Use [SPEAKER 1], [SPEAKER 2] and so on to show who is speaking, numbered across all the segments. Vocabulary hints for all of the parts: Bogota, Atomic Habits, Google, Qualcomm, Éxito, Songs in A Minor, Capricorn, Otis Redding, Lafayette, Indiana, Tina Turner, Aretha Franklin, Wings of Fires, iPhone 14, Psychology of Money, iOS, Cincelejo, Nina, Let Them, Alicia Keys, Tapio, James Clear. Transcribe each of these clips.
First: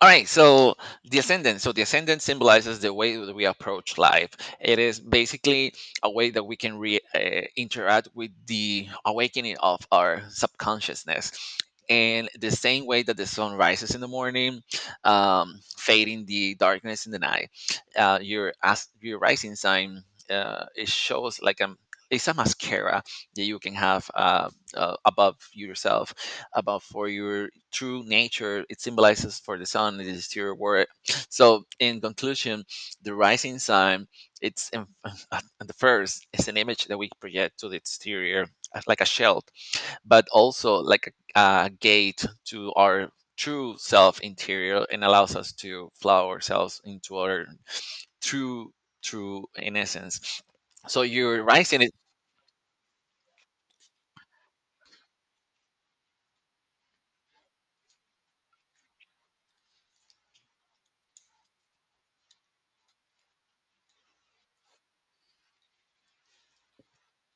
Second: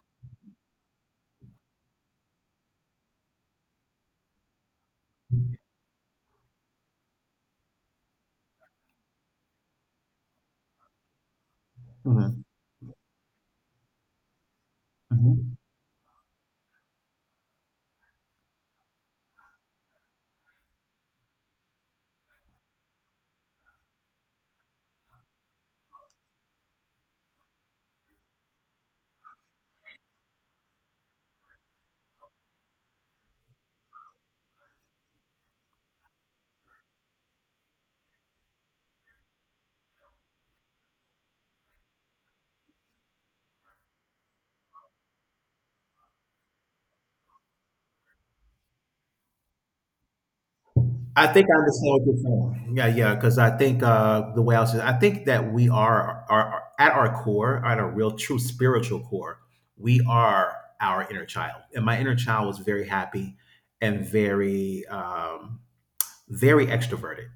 [SPEAKER 1] All right, so the ascendant. So the ascendant symbolizes the way that we approach life. It is basically a way that we can interact with the awakening of our subconsciousness. And
[SPEAKER 2] Mhm,
[SPEAKER 1] the same way that the sun rises in the morning,
[SPEAKER 2] mhm.
[SPEAKER 1] fading the darkness in the night, your rising sign it shows like a it's a mascara that you can have above yourself, above for your true nature. It symbolizes for the sun. It is your word. so in conclusion, the rising sun, it's in, at the first, is an image that we project to the exterior, like a shield, but also like a gate to our true self interior, and allows us to flow ourselves into our true true in essence. So
[SPEAKER 2] I
[SPEAKER 1] you're
[SPEAKER 2] think I
[SPEAKER 1] rising it.
[SPEAKER 2] understand what you're saying. Yeah, yeah, because I think, the way I was, I think that we are at our core, at our real, true spiritual core, we are our inner child, and my inner child was very happy and very extroverted.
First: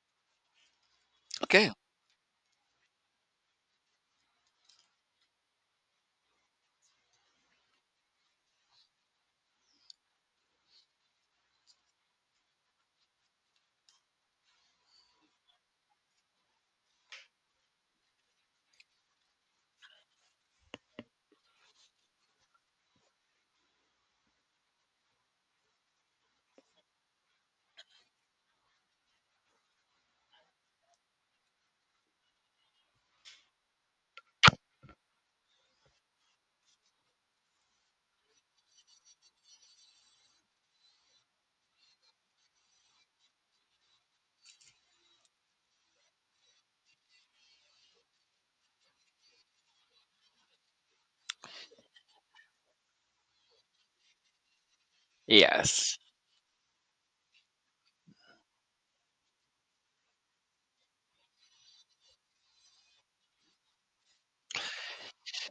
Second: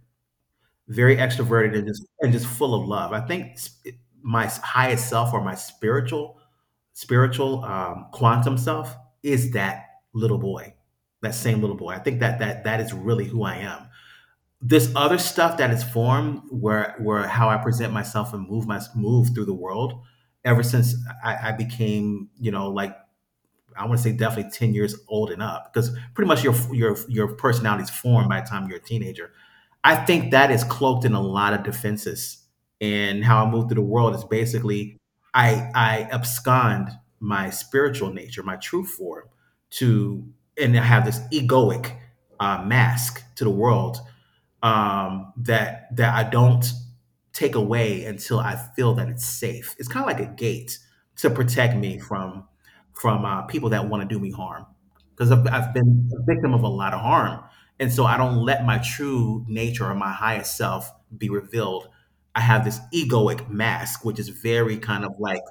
[SPEAKER 2] Very
[SPEAKER 1] Okay.
[SPEAKER 2] extroverted and just full of love. I think, s my highest self, or my spiritual quantum self, is that little boy, that same little boy. I think that that is really who I am. This other stuff that is formed, where how I present myself and move through the world ever since I became, like, I want to say definitely 10 years old and up, because pretty much your personality is formed by the time you're a teenager. I think that is cloaked in a lot of defenses. And how I move through the world is basically I abscond my spiritual nature, my true form, to and I have this egoic, mask to the world, that I don't take away until I feel that it's safe. It's kind of like a gate to protect me from people that want to do me harm, because I've
[SPEAKER 1] Yes.
[SPEAKER 2] been a victim of a lot of harm, and so I don't let my true nature or my highest self be revealed. I have this egoic mask, which is very kind of like,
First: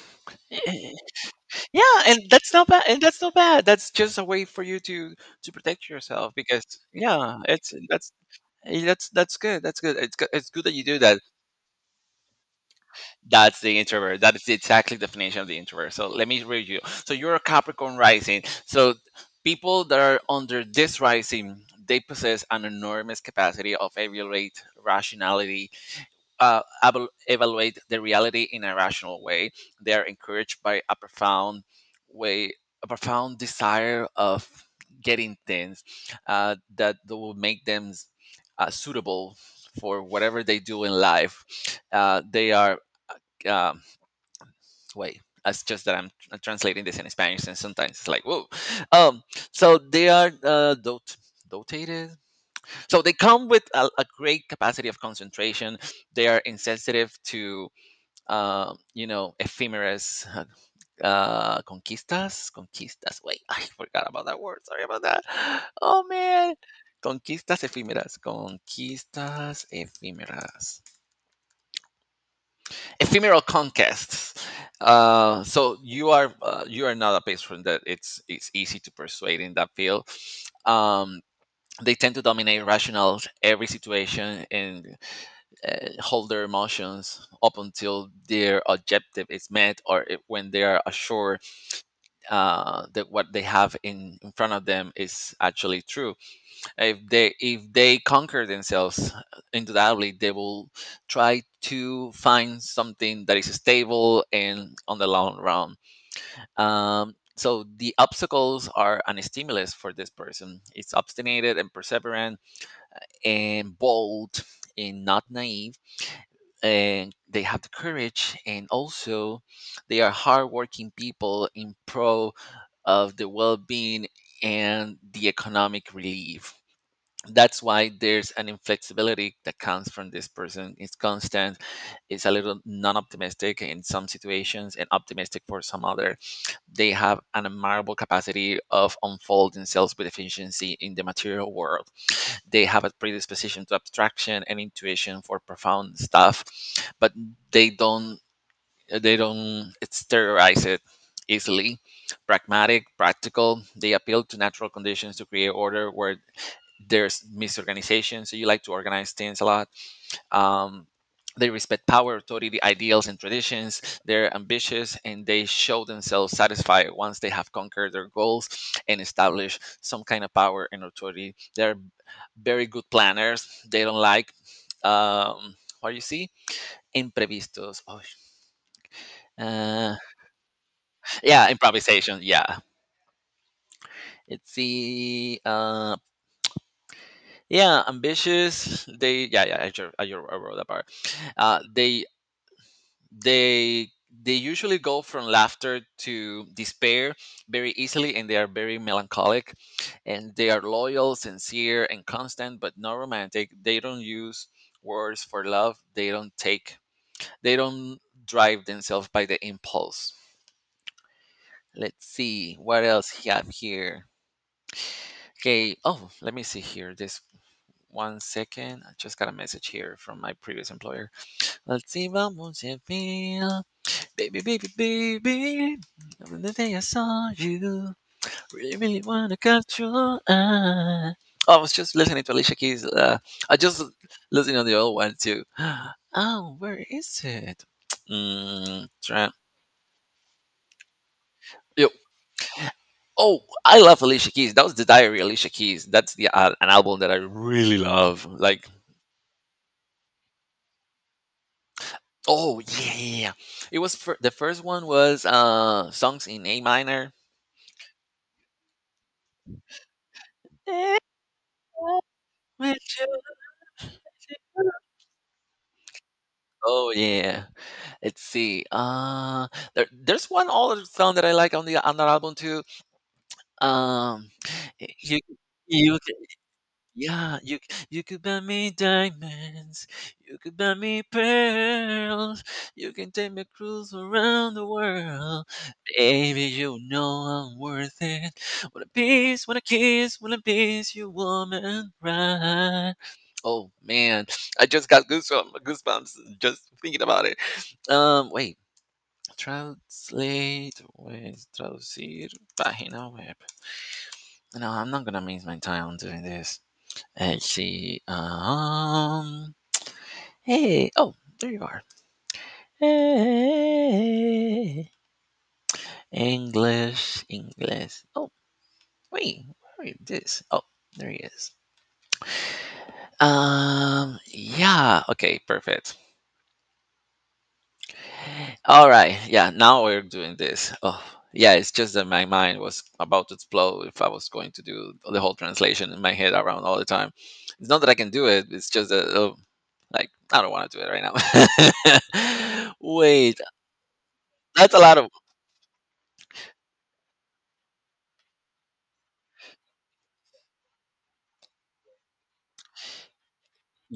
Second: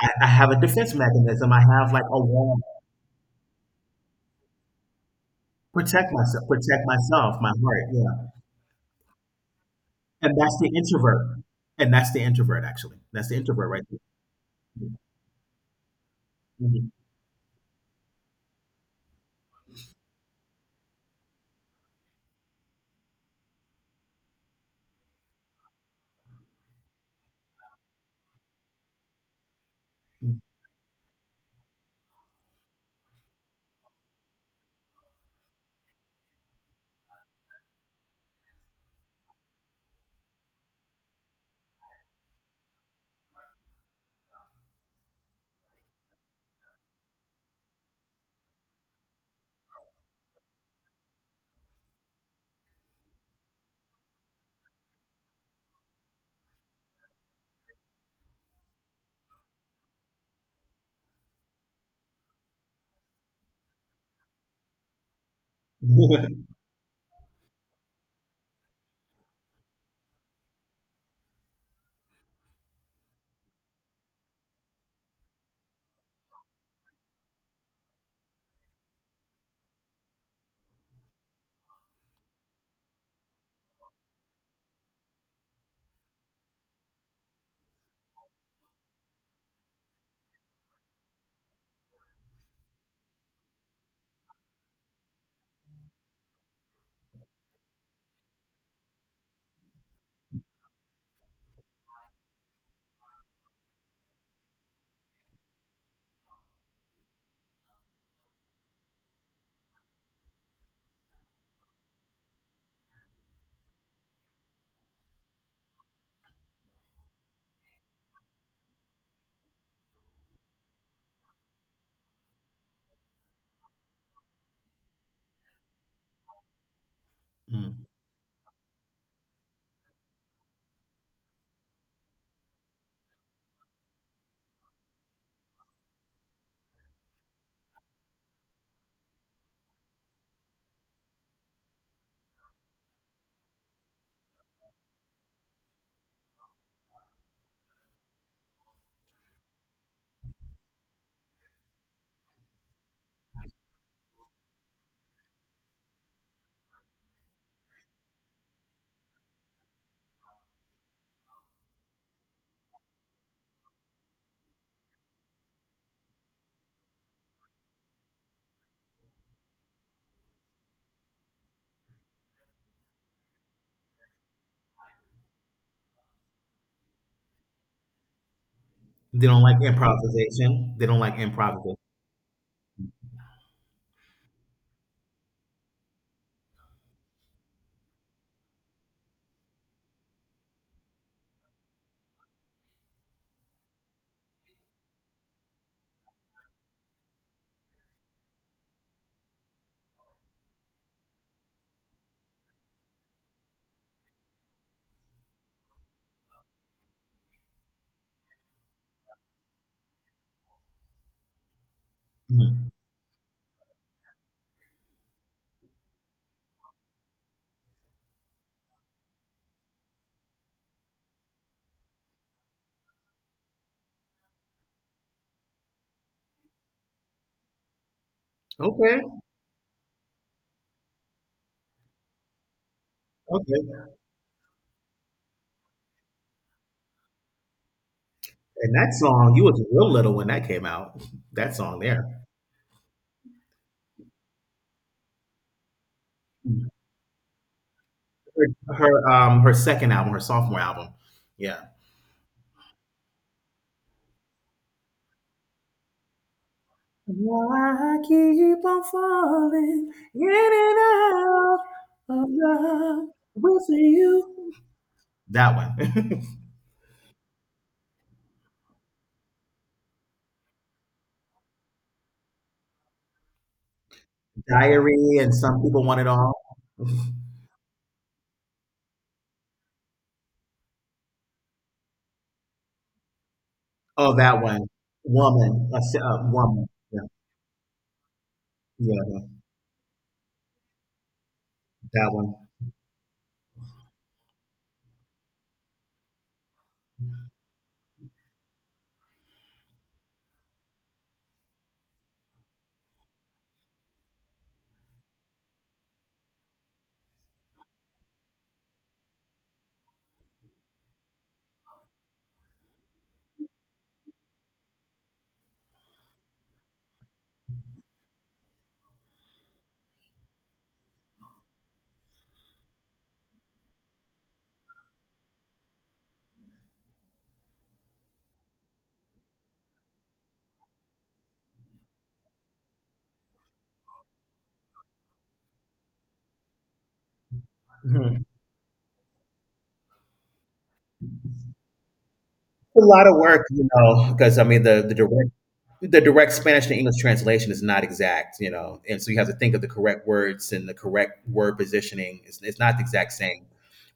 [SPEAKER 2] I have a defense mechanism. I
[SPEAKER 1] Yeah,
[SPEAKER 2] have like a
[SPEAKER 1] and that's
[SPEAKER 2] wall.
[SPEAKER 1] not bad. And that's not bad. That's just a way for you to protect
[SPEAKER 2] Protect
[SPEAKER 1] yourself,
[SPEAKER 2] myself,
[SPEAKER 1] because
[SPEAKER 2] protect myself,
[SPEAKER 1] yeah,
[SPEAKER 2] my
[SPEAKER 1] it's
[SPEAKER 2] heart.
[SPEAKER 1] that's
[SPEAKER 2] Yeah.
[SPEAKER 1] that's good. That's good. It's good.
[SPEAKER 2] And
[SPEAKER 1] It's
[SPEAKER 2] that's
[SPEAKER 1] good
[SPEAKER 2] the
[SPEAKER 1] that you do that.
[SPEAKER 2] introvert. And that's the introvert, actually. That's the
[SPEAKER 1] That's
[SPEAKER 2] introvert,
[SPEAKER 1] the
[SPEAKER 2] right?
[SPEAKER 1] introvert. That is the
[SPEAKER 2] There.
[SPEAKER 1] exactly definition of the introvert. So let me read you.
[SPEAKER 2] Mhm.
[SPEAKER 1] So you're a Capricorn rising. So people that are under this rising, they possess an enormous capacity of evaluate rationality, evaluate the reality in a rational way. They are
[SPEAKER 2] Mhm.
[SPEAKER 1] encouraged by a profound way, a profound desire of getting things that will make them suitable for whatever they do in life. They are, um, wait. It's just that I'm translating this in Spanish, and sometimes it's like whoa. Um, so they are dotated. So they come with a great capacity of concentration. They are insensitive to you know, ephemeris, conquistas, conquistas. Wait, I forgot about that word. Sorry about that. Oh man, conquistas efímeras, ephemeral conquests. So you are not a patron that it's easy to persuade in that field. Um, they tend to dominate rational every situation, and hold their emotions up until their objective is met, or it, when they are assured that what they have in front of them is actually true. If they conquer themselves, undoubtedly they will try to find something that is stable and on the long run. So the obstacles are an stimulus for this person. It's obstinate, and perseverant, and bold, and not naive, and they have the courage, and also they are hardworking people in pro of the well-being and the economic relief. That's
[SPEAKER 2] Mm.
[SPEAKER 1] why there's an inflexibility that comes from this person. It's constant. It's a little non-optimistic in some situations and optimistic for some other. They have an admirable capacity of unfolding themselves with efficiency in the material world. They have a predisposition to abstraction and intuition for profound stuff, but they don't they don't exteriorize it easily. Pragmatic, practical, they appeal to natural conditions to create order where there's misorganization. So you like to organize things a lot. um, they respect power, authority, ideals, and traditions. They're ambitious and they show themselves satisfied once they have conquered their goals and established some kind of power and authority. They're very good planners. They don't like, um, what you see? Imprevistos.
[SPEAKER 2] They don't like
[SPEAKER 1] Uh,
[SPEAKER 2] improvisation. They don't like
[SPEAKER 1] yeah,
[SPEAKER 2] improvisation.
[SPEAKER 1] improvisation. Yeah. It's the, yeah, ambitious. They, yeah, yeah, I, I wrote that part. Uh, they they they usually go from laughter to despair very easily, and they are very melancholic, and they are loyal, sincere, and constant, but not romantic. They don't use words for love. They don't take, they don't drive themselves by the impulse. Let's see
[SPEAKER 2] Mhm.
[SPEAKER 1] what else he have here. Okay. Oh, let me see here. This one second, I just got a message here from my previous employer. Let's see, vamos a ver. Baby, baby, baby, from the day I saw you, really,
[SPEAKER 2] Okay,
[SPEAKER 1] really wanna catch your eye. Oh, I was just listening to Alicia Keys. I
[SPEAKER 2] okay.
[SPEAKER 1] just listened on the old one too. Oh, where is it?
[SPEAKER 2] And
[SPEAKER 1] Mm,
[SPEAKER 2] that
[SPEAKER 1] try.
[SPEAKER 2] song, you was real little when that came out. That song
[SPEAKER 1] Yo,
[SPEAKER 2] there.
[SPEAKER 1] oh, I love Alicia Keys. That was the Diary Alicia Keys. That's the an
[SPEAKER 2] Her,
[SPEAKER 1] album that I really love. Like,
[SPEAKER 2] her second album, her sophomore album. Yeah.
[SPEAKER 1] oh yeah, yeah, yeah. It was the first one was Songs in A Minor.
[SPEAKER 2] Why I keep on falling in and
[SPEAKER 1] Eh,
[SPEAKER 2] out of
[SPEAKER 1] with you.
[SPEAKER 2] love with you. That one.
[SPEAKER 1] Oh yeah. Let's see. There's one other song that I like on the on that album too. Um,
[SPEAKER 2] Diary
[SPEAKER 1] you
[SPEAKER 2] and Some People
[SPEAKER 1] you
[SPEAKER 2] Want It
[SPEAKER 1] c-
[SPEAKER 2] All.
[SPEAKER 1] you could buy me diamonds, you could buy me pearls, you can take me cruise
[SPEAKER 2] Oh, that
[SPEAKER 1] around the
[SPEAKER 2] one.
[SPEAKER 1] world,
[SPEAKER 2] Woman. I said,
[SPEAKER 1] baby.
[SPEAKER 2] woman.
[SPEAKER 1] You
[SPEAKER 2] Yeah.
[SPEAKER 1] know I'm worth it. Want a
[SPEAKER 2] Yeah.
[SPEAKER 1] piece, want a kiss, wanna piece you, woman,
[SPEAKER 2] That one.
[SPEAKER 1] right? Oh man, I just got goosebumps, goosebumps just thinking about it. Wait. Translate with traducir página web. No, I'm not gonna miss my time doing this. Let's see. Hey. Oh, there you are. Hey. English. English. Oh, wait. Where is this? Oh, there he is. Yeah. Okay. Perfect. All right. Yeah. Now we're doing this. Oh, yeah. It's just that my mind was about to explode if I was going to do the whole translation in my head around all the time. It's not that I can
[SPEAKER 2] Mhm.
[SPEAKER 1] do it. It's just that, oh, like, I don't want to do it right now.
[SPEAKER 2] A lot of
[SPEAKER 1] Wait.
[SPEAKER 2] work, you know, because I mean,
[SPEAKER 1] That's a
[SPEAKER 2] the, the
[SPEAKER 1] lot of.
[SPEAKER 2] director the direct Spanish to English translation is not exact, you know, and so you have to think of the correct words and the correct word positioning. It's not the exact same.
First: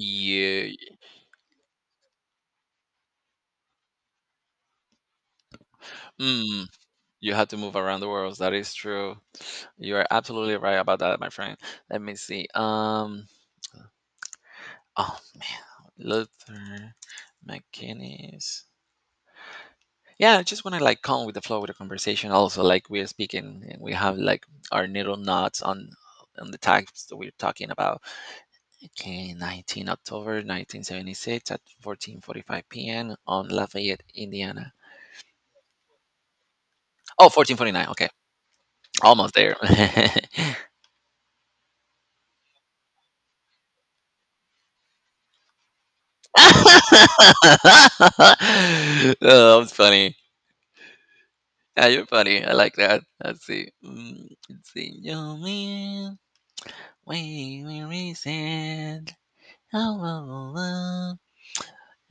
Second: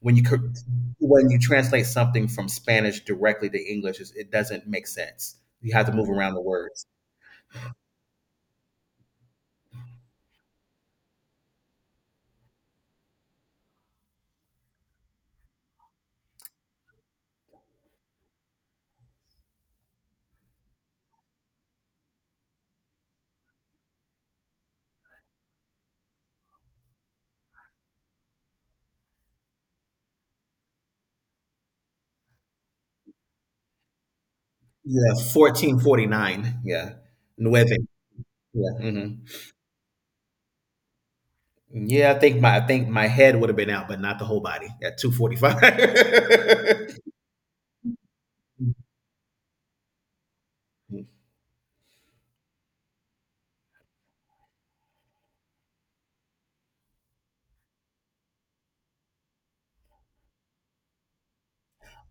[SPEAKER 2] When you co- when you translate something from Spanish directly to English, it doesn't make sense. You have to move around the
[SPEAKER 1] Mm,
[SPEAKER 2] words.
[SPEAKER 1] you had to move around the world. That is true. You are absolutely right about that, my friend. Let me see. Oh man, Luther McKinney's. Yeah, just want to like come with the flow of the conversation. Also, like we are speaking, and we have like our little knots on the types that we're talking about. Okay, 19 October 1976 at 14:45 p.m. on Lafayette, Indiana.
[SPEAKER 2] Yeah, 14:49. Yeah,
[SPEAKER 1] Oh, fourteen forty
[SPEAKER 2] nueve.
[SPEAKER 1] nine. Okay,
[SPEAKER 2] Yeah,
[SPEAKER 1] almost there.
[SPEAKER 2] yeah. I think my head would have been out, but not the whole body at 2:45.
[SPEAKER 1] oh, that's funny. Yeah, you're funny. I like that. Let's see. Mm, let's see. Your man, we reset. Oh, oh, oh, oh.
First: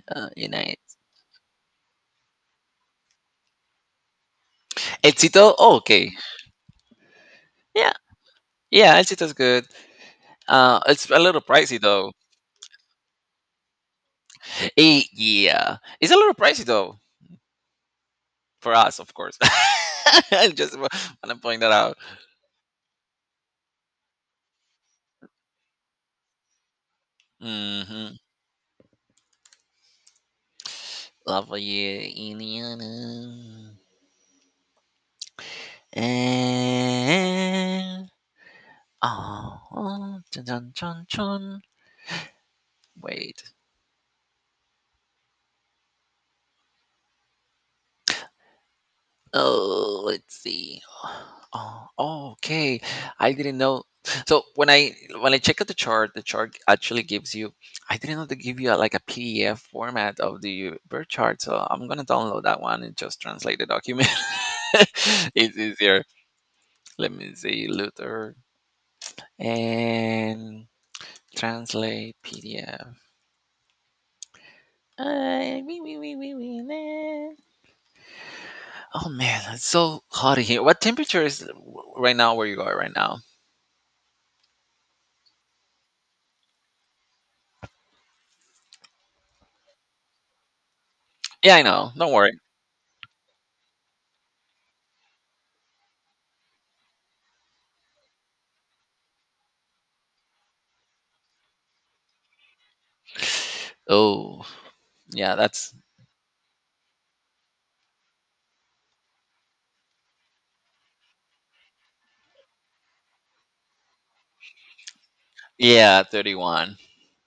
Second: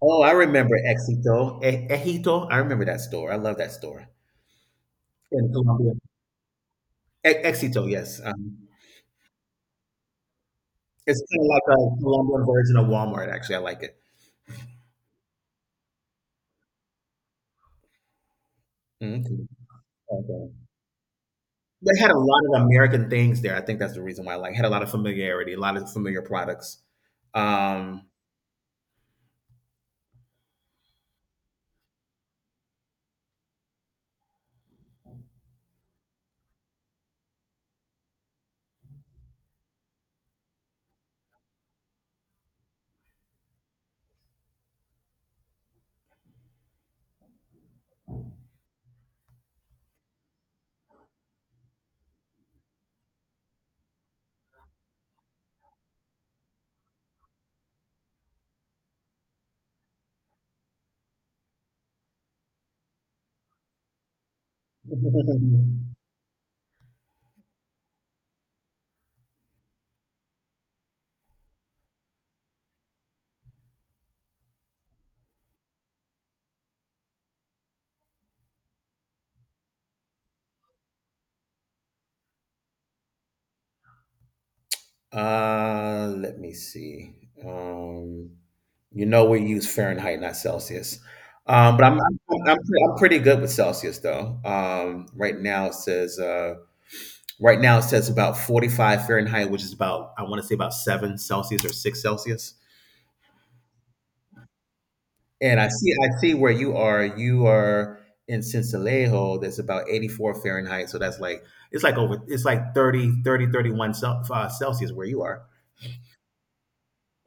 [SPEAKER 2] Oh, I remember
[SPEAKER 1] Unite.
[SPEAKER 2] Exito. Ejito. I remember that store. I love that store. In
[SPEAKER 1] Éxito, oh,
[SPEAKER 2] Colombia.
[SPEAKER 1] okay.
[SPEAKER 2] Éxito,
[SPEAKER 1] Yeah,
[SPEAKER 2] yes. Um,
[SPEAKER 1] yeah, Éxito's good. It's a
[SPEAKER 2] it's
[SPEAKER 1] little
[SPEAKER 2] kind of like
[SPEAKER 1] pricey
[SPEAKER 2] a
[SPEAKER 1] though.
[SPEAKER 2] Colombian version of Walmart, actually. I like it.
[SPEAKER 1] Yeah, it's a little pricey though for us, of course.
[SPEAKER 2] Mhm. Okay.
[SPEAKER 1] I just want to point that out.
[SPEAKER 2] They had a lot of American things there. I think that's the reason why I like had a lot of familiarity, a lot of familiar products. Um,
[SPEAKER 1] Mm-hmm. Love you, Indiana. And oh, dun, dun, dun, dun. Wait. Oh, let's see. Oh, oh, okay. I didn't know. So when I check out the chart actually gives you. I didn't know they give you a, like a PDF format of the birth chart. So I'm gonna download that one and just translate the document. It's easier. Let me see, Luther and translate PDF. Wee, wee, wee, wee, wee, nah. Oh man, it's so hot in here. What temperature is right now where you are right now?
[SPEAKER 2] let me see. Um, you know we use Fahrenheit, not Celsius.
[SPEAKER 1] Yeah, I
[SPEAKER 2] Um, but
[SPEAKER 1] know.
[SPEAKER 2] I'm
[SPEAKER 1] Don't
[SPEAKER 2] I'm,
[SPEAKER 1] worry.
[SPEAKER 2] I'm, I'm pretty good with Celsius though. Right now, it says about 45 Fahrenheit, which is about, I want to say, about seven Celsius or six Celsius.
[SPEAKER 1] Oh, yeah,
[SPEAKER 2] And
[SPEAKER 1] that's
[SPEAKER 2] I see where you are. You are in Cincelejo. That's about 84 Fahrenheit. So that's like it's like over it's like 31 Celsius where you are.
[SPEAKER 1] yeah, 31.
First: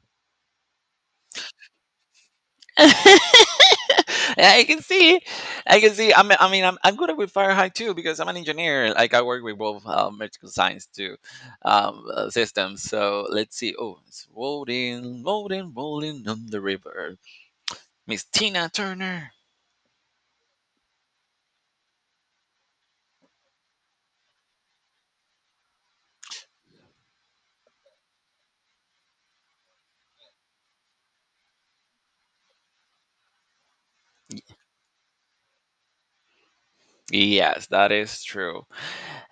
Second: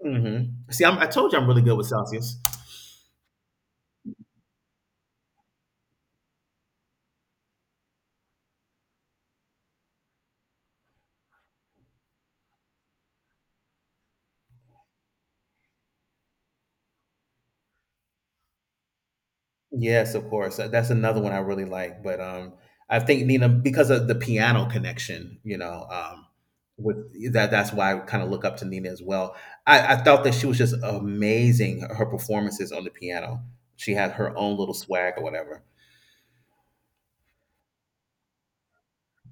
[SPEAKER 2] hmm See, I told you I'm really good with Celsius.
[SPEAKER 1] Yeah, I can see, I can see. I'm, I mean, I'm good with Fahrenheit too because I'm an engineer. Like I work with both medical science too, systems. So let's see. Oh, it's rolling, rolling, rolling on the river. Miss Tina Turner.
[SPEAKER 2] Yes, of course. That's another one I really like. But I think Nina, because of the piano connection, with that, that's why I kind of look up to Nina as well. I thought that she was just amazing. Her performances on the piano. She had her own little swag or whatever.
[SPEAKER 1] Yes, that is true.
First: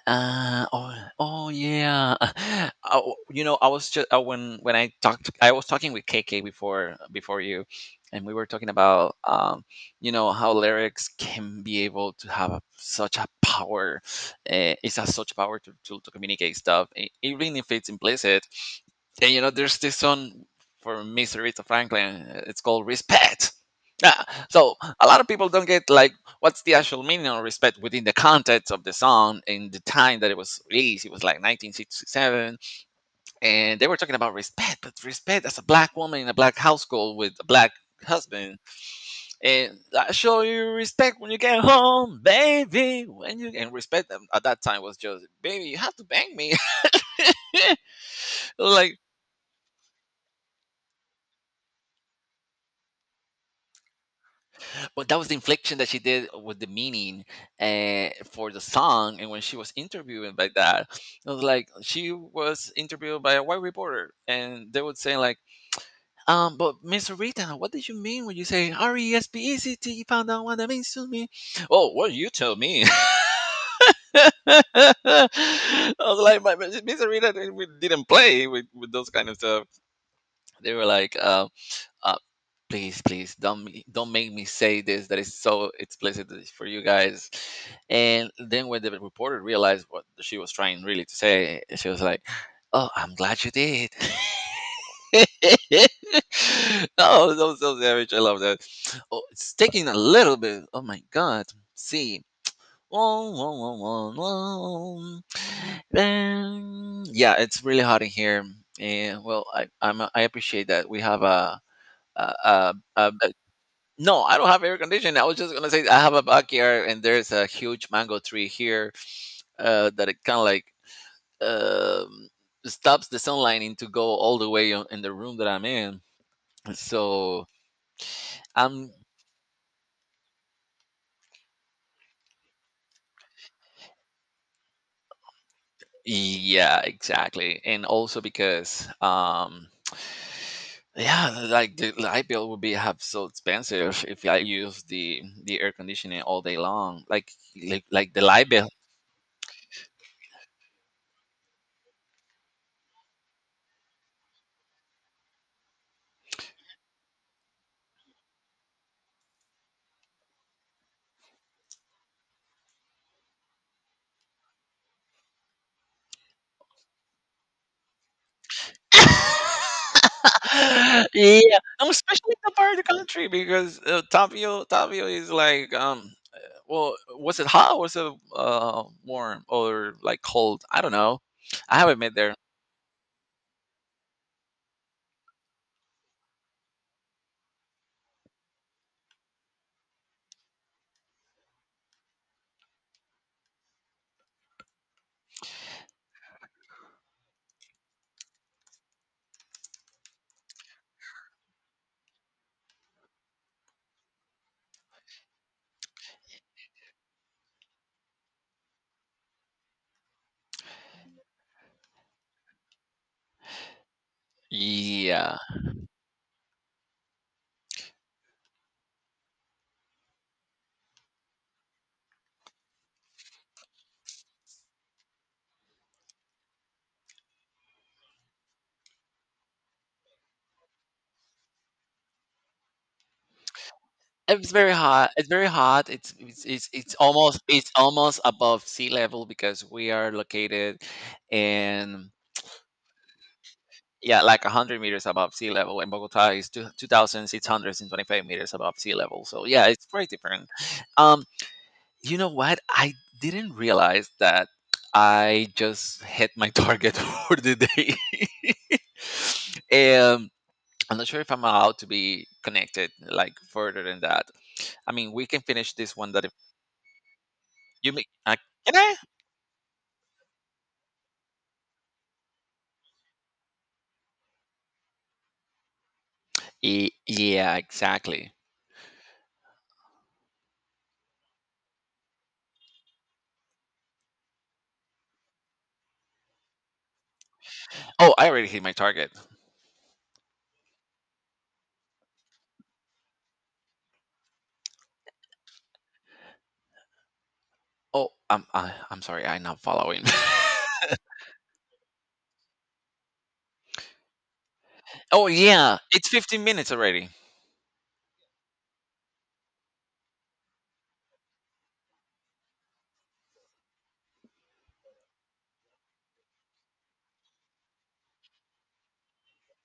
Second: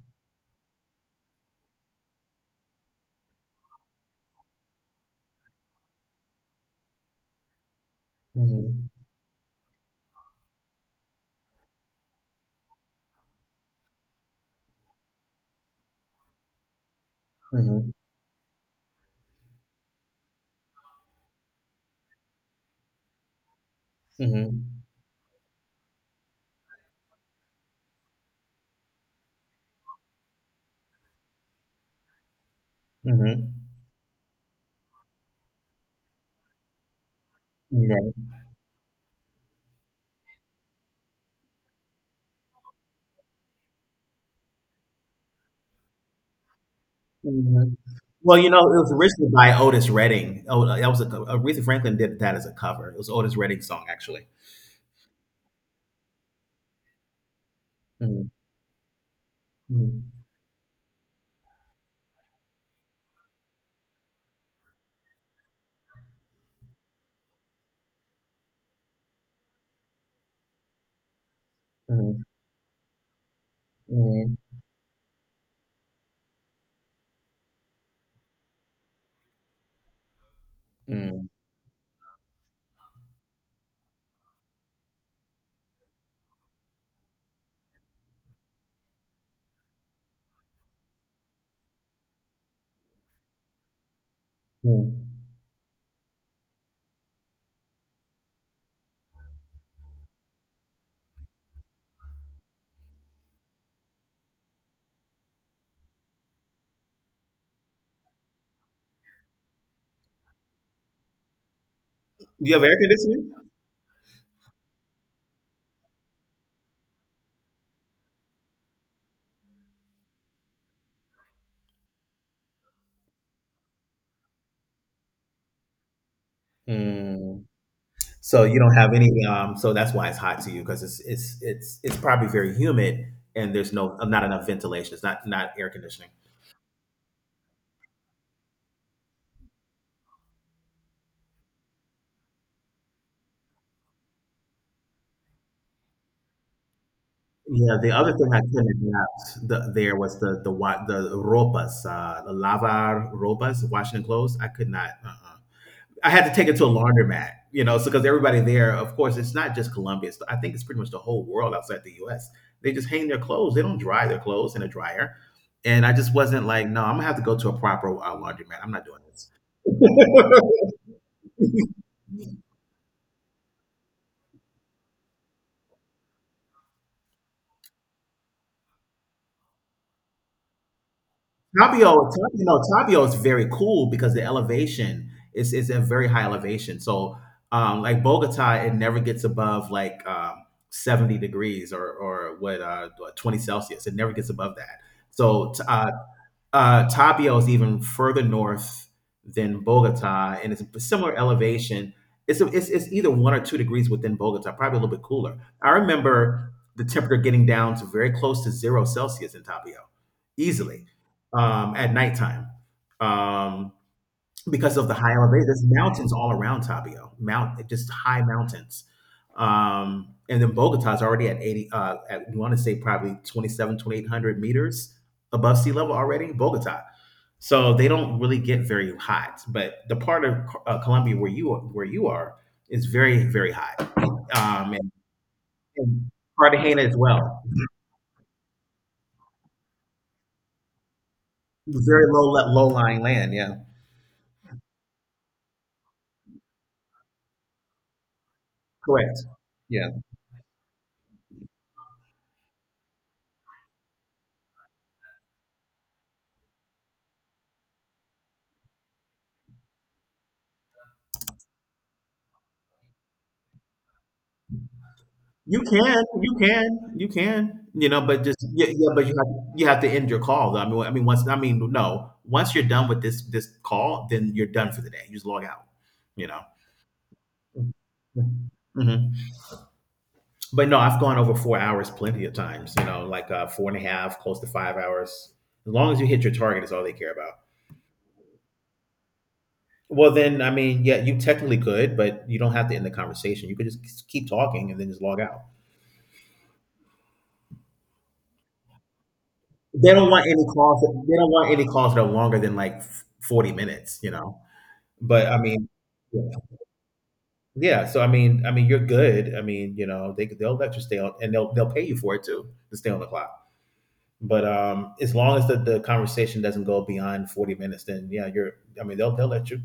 [SPEAKER 1] Uh, oh, oh yeah. Oh, you know, I was just when I talked, I was talking with KK before you, and we were talking
[SPEAKER 2] Hmm.
[SPEAKER 1] about, you know, how lyrics can be able to have a, such a power. It has such power to communicate stuff, even if it's
[SPEAKER 2] Hmm.
[SPEAKER 1] implicit. And you know, there's this song for Miss Aretha Franklin. It's called "Respect." Yeah, so
[SPEAKER 2] Hmm.
[SPEAKER 1] a lot of people don't get like, what's the actual meaning of respect within the context of the song and the time that it was released? It was like 1967, and they were talking about respect, but respect as a black woman in a black household with a black
[SPEAKER 2] Hmm.
[SPEAKER 1] husband, and I show you respect when you get home, baby. When you, and respect at that time was just, baby, you have to bang me.
[SPEAKER 2] Mhm. Well, it was
[SPEAKER 1] like,
[SPEAKER 2] originally by Otis Redding. Oh, that was a co Aretha Franklin did that as a cover. It was Otis Redding's song, actually.
[SPEAKER 1] but that was the inflection that she did with the meaning
[SPEAKER 2] Mhm,
[SPEAKER 1] for the song. And when she was
[SPEAKER 2] mhm,
[SPEAKER 1] interviewing by that, it was like she was interviewed by a white reporter, and they would say like, but Miss Rita, what did you mean when you say RESPECT? You found out what that means to me. Oh, what
[SPEAKER 2] mhm,
[SPEAKER 1] you tell me?
[SPEAKER 2] mhm,
[SPEAKER 1] I was like, my, Miss Rita didn't, we didn't play with those kind of stuff. They were like,
[SPEAKER 2] mhm,
[SPEAKER 1] please, please don't don't make me say this that is so explicit for you guys. And then when the reporter realized what she was trying really to say, she was like, oh, I'm glad you did.
[SPEAKER 2] mhm.
[SPEAKER 1] oh, so so savage, I love that. Oh, it's taking a little bit, oh my god. See, Wong, wong, wong, wong, wong. Then, yeah, it's really hot in here, and well, I appreciate that we have a a,
[SPEAKER 2] You have
[SPEAKER 1] a,
[SPEAKER 2] air
[SPEAKER 1] a
[SPEAKER 2] conditioning?
[SPEAKER 1] no, I don't have air conditioning. I was just gonna say I have a backyard and there's a huge mango tree here that it kind of like, um, stops the sunlight in to go all the way on, in the room that I'm in.
[SPEAKER 2] Mm.
[SPEAKER 1] So
[SPEAKER 2] So you don't
[SPEAKER 1] I'm.
[SPEAKER 2] have any. So that's why it's hot to you, because it's probably very humid, and there's no, not enough ventilation. It's not air conditioning.
[SPEAKER 1] Yeah, exactly, and also because, yeah, like the light bill would be have so expensive if I use the air conditioning all day long. Like,
[SPEAKER 2] Yeah. The
[SPEAKER 1] like
[SPEAKER 2] other
[SPEAKER 1] the
[SPEAKER 2] thing I
[SPEAKER 1] light bill.
[SPEAKER 2] couldn't adapt, the, there was the ropas, the lavar ropas, washing clothes. I could not. Uh-uh. I had to take it to a laundromat. You know, so because everybody there, of course, it's not just Colombia. I think it's pretty much the whole world outside the U.S. They just hang their clothes. They don't dry their clothes in a dryer. And I just wasn't like, no, I'm gonna have to go to a proper, laundromat. I'm not doing this.
[SPEAKER 1] Yeah, especially the part of the country because Tapio is like well, was it hot or was it warm or like cold? I don't know. I
[SPEAKER 2] Tapio,
[SPEAKER 1] haven't been there.
[SPEAKER 2] You know, Tapio is very cool because the elevation is a very high elevation. So, like Bogota, it never gets above like, 70 degrees, or what, 20 Celsius. It never gets above that. So, Tapio is even further north than Bogota, and it's a similar elevation. It's, a, it's it's either 1 or 2 degrees within Bogota, probably a little bit cooler. I remember the temperature getting down to very close to zero Celsius in Tapio, easily, at nighttime, um, because of the high
[SPEAKER 1] Yeah.
[SPEAKER 2] elevation. There's mountains all around Tapio, mount just high mountains. And then Bogota is already at 80, you want to say probably 27, 2,800 meters above sea level already, Bogota, so they don't really get very hot. But the part of, Colombia, where you are, is very, very hot,
[SPEAKER 1] It's very
[SPEAKER 2] um, and,
[SPEAKER 1] hot. It's very hot.
[SPEAKER 2] and
[SPEAKER 1] It's it's it's,
[SPEAKER 2] Cartagena
[SPEAKER 1] it's
[SPEAKER 2] as
[SPEAKER 1] almost
[SPEAKER 2] well.
[SPEAKER 1] it's almost above sea level because we are located
[SPEAKER 2] Very
[SPEAKER 1] in.
[SPEAKER 2] low, low lying land. Yeah,
[SPEAKER 1] Yeah, like 100 meters above sea level, and Bogota is 2,625 meters above sea
[SPEAKER 2] correct.
[SPEAKER 1] level. So yeah, it's
[SPEAKER 2] Yeah,
[SPEAKER 1] very different. Um, you know what? I didn't realize that I just hit my target for the day. um, I'm not sure if I'm allowed to be connected like further than that. I mean, we can
[SPEAKER 2] you
[SPEAKER 1] finish
[SPEAKER 2] can,
[SPEAKER 1] this one. That if
[SPEAKER 2] you can, you can. You
[SPEAKER 1] you
[SPEAKER 2] know,
[SPEAKER 1] make,
[SPEAKER 2] but just, yeah,
[SPEAKER 1] can
[SPEAKER 2] yeah,
[SPEAKER 1] I?
[SPEAKER 2] but you have to end your call. Though. No, once you're done with this call, then you're done for the day. You just log out. You know.
[SPEAKER 1] Yeah, exactly.
[SPEAKER 2] Mhm. But no, I've gone over 4 hours plenty of times. You know, like, four and a half, close to 5 hours. As long as you hit your target, is all they care about.
[SPEAKER 1] Oh, I already hit my target.
[SPEAKER 2] Well, then, I mean, yeah, you technically could, but you don't have to end the conversation. You could just keep talking and then just log out.
[SPEAKER 1] Oh, I'm I'm sorry. I'm not
[SPEAKER 2] They
[SPEAKER 1] following.
[SPEAKER 2] don't want any calls. They don't want any calls that are longer than like 40 minutes. You know,
[SPEAKER 1] Oh
[SPEAKER 2] but I mean,
[SPEAKER 1] yeah, it's
[SPEAKER 2] yeah.
[SPEAKER 1] 15 minutes already.
[SPEAKER 2] Yeah. So I mean, you're good. I mean, you know, they'll let you stay on, and they'll pay you for it too to stay on the clock. But, as long as the conversation doesn't go beyond 40 minutes, then yeah, you're, I mean, they'll let you.